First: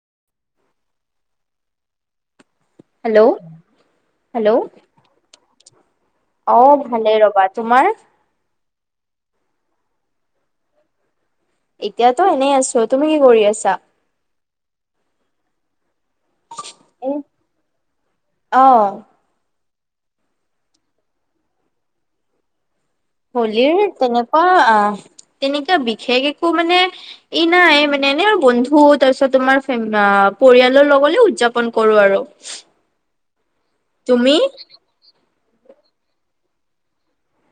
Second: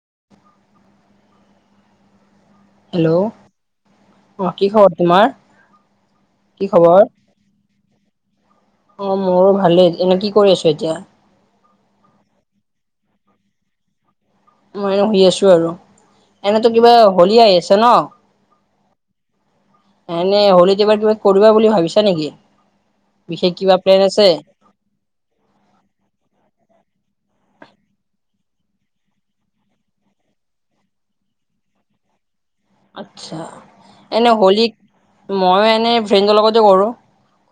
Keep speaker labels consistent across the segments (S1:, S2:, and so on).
S1: [unintelligible]
S2: Hello!
S1: Hello
S2: কোৱা কি খবৰ তোমাৰ?
S1: অ
S2: কি খবৰ?
S1: ভালে ৰবা তোমাৰ
S2: অ মোৰো ভাল ভালে। এনে কি কৰি আছো এতিয়া?
S1: এতিয়াতো এনেই আছো। তুমি কি কৰি আছা?
S2: মই শুই আছো আৰু এনেতো কিবা
S1: এ
S2: হলি আহি আছে ন।
S1: অ
S2: এনেই হলিত ইবাৰ কিবা কিবা কৰিবা বুলি ভাবিছা নেকি? বিশেষ কিবা
S1: হলীৰ
S2: প্লেন আছে
S1: তেনেকুৱা অ তেনেকুৱা বিশেষ একো মানে ই নাই মানে এনে আৰু বন্ধু তাৰপিছত তোমাৰ পৰিয়ালৰ লগলে উদযাপন কৰো আৰু।
S2: আচ্ছা।
S1: তুমি
S2: মইয়ো এনেই ফ্ৰেণ্ডৰ লগতে কৰোঁ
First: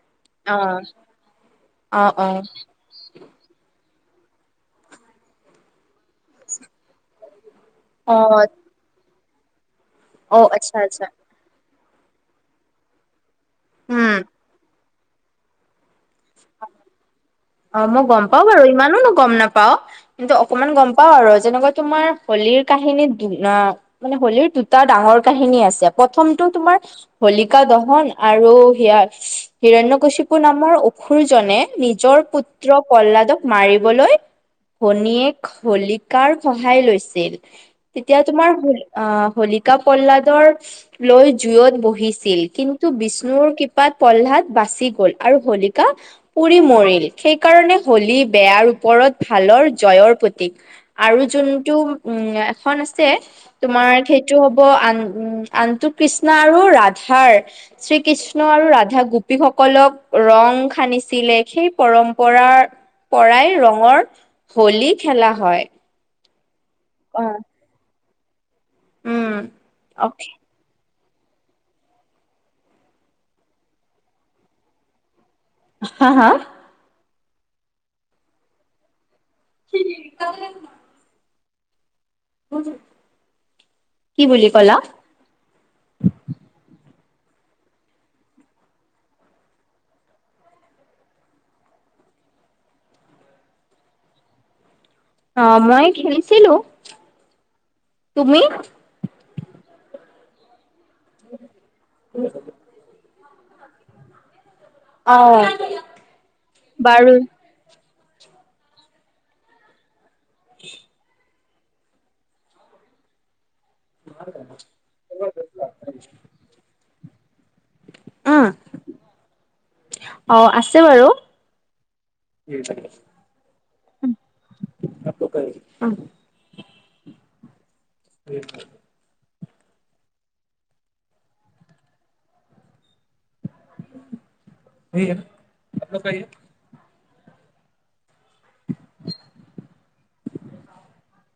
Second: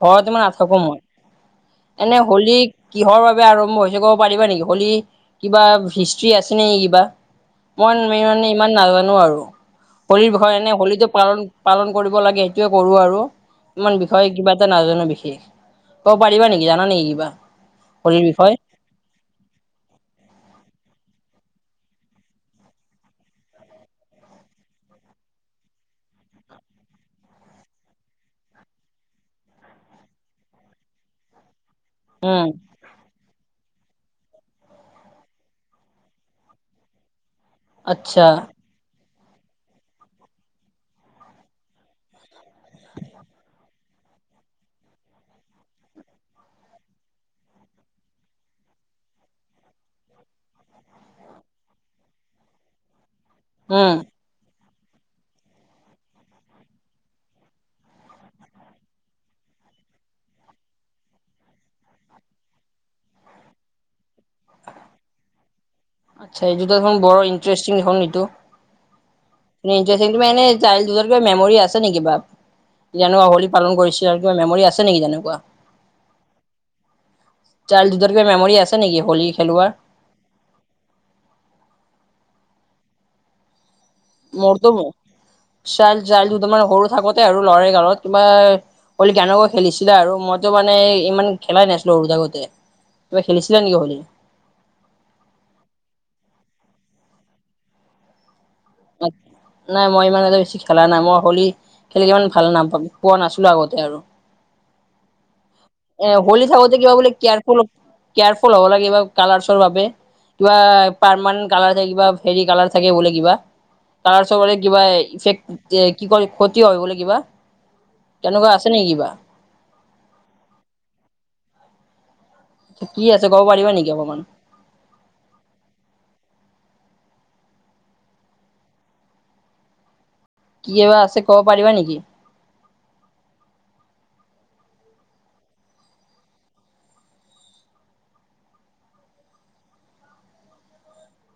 S2: অ তোমাৰ আছোঁ ক মই
S1: অ
S2: এনে
S1: অ
S2: হলী কিহৰ বাবে আৰম্ভ হৈছে এনেকুৱা পাৰিবা নেকি হোলী কিবা হিষ্ট্ৰি আছে নে কিবা মই
S1: অ
S2: ম মানে ইমান নাজানো আৰু হোলীৰ
S1: অ
S2: বিষয়ে এনেই
S1: আচ্ছা আচ্ছা
S2: হোলীটো পালন পালন কৰিব লাগে সেইটোৱে কৰো আৰু ইমান
S1: উম
S2: বিষযে কিবা এটা নাজানো বিশেষ ক'ব পাৰিবা নেকি জানা নেকি কিবা
S1: অ মই গম
S2: হোলীৰ
S1: পাও
S2: বিষয়ে
S1: বাৰু ইমানো গম নাপাও কিন্তু অকমান গম পাও পাও আৰু যেনেকুৱা তোমাৰ হোলীৰ কাহিনী মানে হলীৰ দুটা ডাঙৰ কাহিনী আছে প্ৰথমটো তোমাৰ হোলিকা দহন আৰু হিয়াৰ হিৰণ্য কশিকুৰ নামৰ অসুৰজনে নিজৰ
S2: উম
S1: পুত্ৰ প্ৰল্লাদক মাৰিব বলৈ ভনীয়েক হলিকাৰ সহায় লৈছিল তেতিয়া
S2: আচ্ছা
S1: তোমাৰ ভুল অ হলিকা প্ৰহ্লাদৰ লৈ জুইত বহিছিল কিন্তু বিষ্ণুৰ কৃপাত পল্লাদ বাচি গল আৰু হোলিকা পুৰি মৰিল সেইকাৰণে হলী বেয়াৰ ওপৰত ভালৰ জয়ৰ প্ৰতীক আৰু যোনটো উম এখন আছে তোমাৰ
S2: উম
S1: সেইটো হব হব আন উম আনটো কৃষ্ণ আৰু ৰাধাৰ শ্ৰী কৃষ্ণ আৰু ৰাধা গোপী ভক্ত সকলক ৰং সানিছিলে সেই পৰম্পৰাৰ পৰাই ৰঙৰ হোলী খেলা হয়।
S2: আচ্ছা এইটো দেখোন বৰ
S1: অ'।
S2: ইণ্টাৰেষ্টিং হল এইটো
S1: উম, অকে
S2: এনে সাইডল কিবা কিবা মেমৰি আছে নেকি কিবা যেনেকুৱা হোলী পালন কৰিছিল আৰু কিবা মেমৰী আছে নেকি তেনেকুৱা।
S1: হা হা
S2: চাইল্ড হুদৰ কিবা মেম'ৰি আছে নেকি হলী
S1: [unintelligible] [unintelligible]
S2: মোৰতো
S1: ক'লা?
S2: চাইল্ড চাইল্ডহুড মানে সৰু থাকোতে আৰু লৰালি কালত তোমাৰ [unintelligible] কেনেকৈ খেলিছিলা? আৰু মইতো মানে ইমান খেলাই নাছিলো সৰু থাকোতে। কিবা খেলিছিলা নেকি হলি?
S1: অ' মই খেলিছিলো। তুমি?
S2: নাই মই ইমান এ বেছি খেলা নাই, মই হলি খেলি ইমান ভাল নাপাওঁ পোৱা নাছি লো আগতে আৰু,
S1: অ'
S2: এ হলি থাকোতে কিবা বোলে
S1: বাৰু
S2: কেয়াৰফুল কেয়াৰফুল হ'ব লাগে বা কালাৰছৰ বাবে, কিবা পাৰমান্ট কালাৰ থাকিবা ফেৰী কালাৰ থাকে বলে কিবা। তাৰ চবৰে কিবা চেক কি কয় ক্ষতি হয় বোলে কিবা।
S1: আহ
S2: তেনেকুৱা আছে নেকি কিবা?
S1: অহ আছে বাৰু।
S2: কি আছে ক'ব পাৰিবা নেকি অকমান?
S1: [unintelligible] [unintelligible]
S2: কিয় বা আছে ক'ব পাৰিবা নেকি?
S1: সিয়ে, আপলৌগ কাৰিয়ে। [inaudible]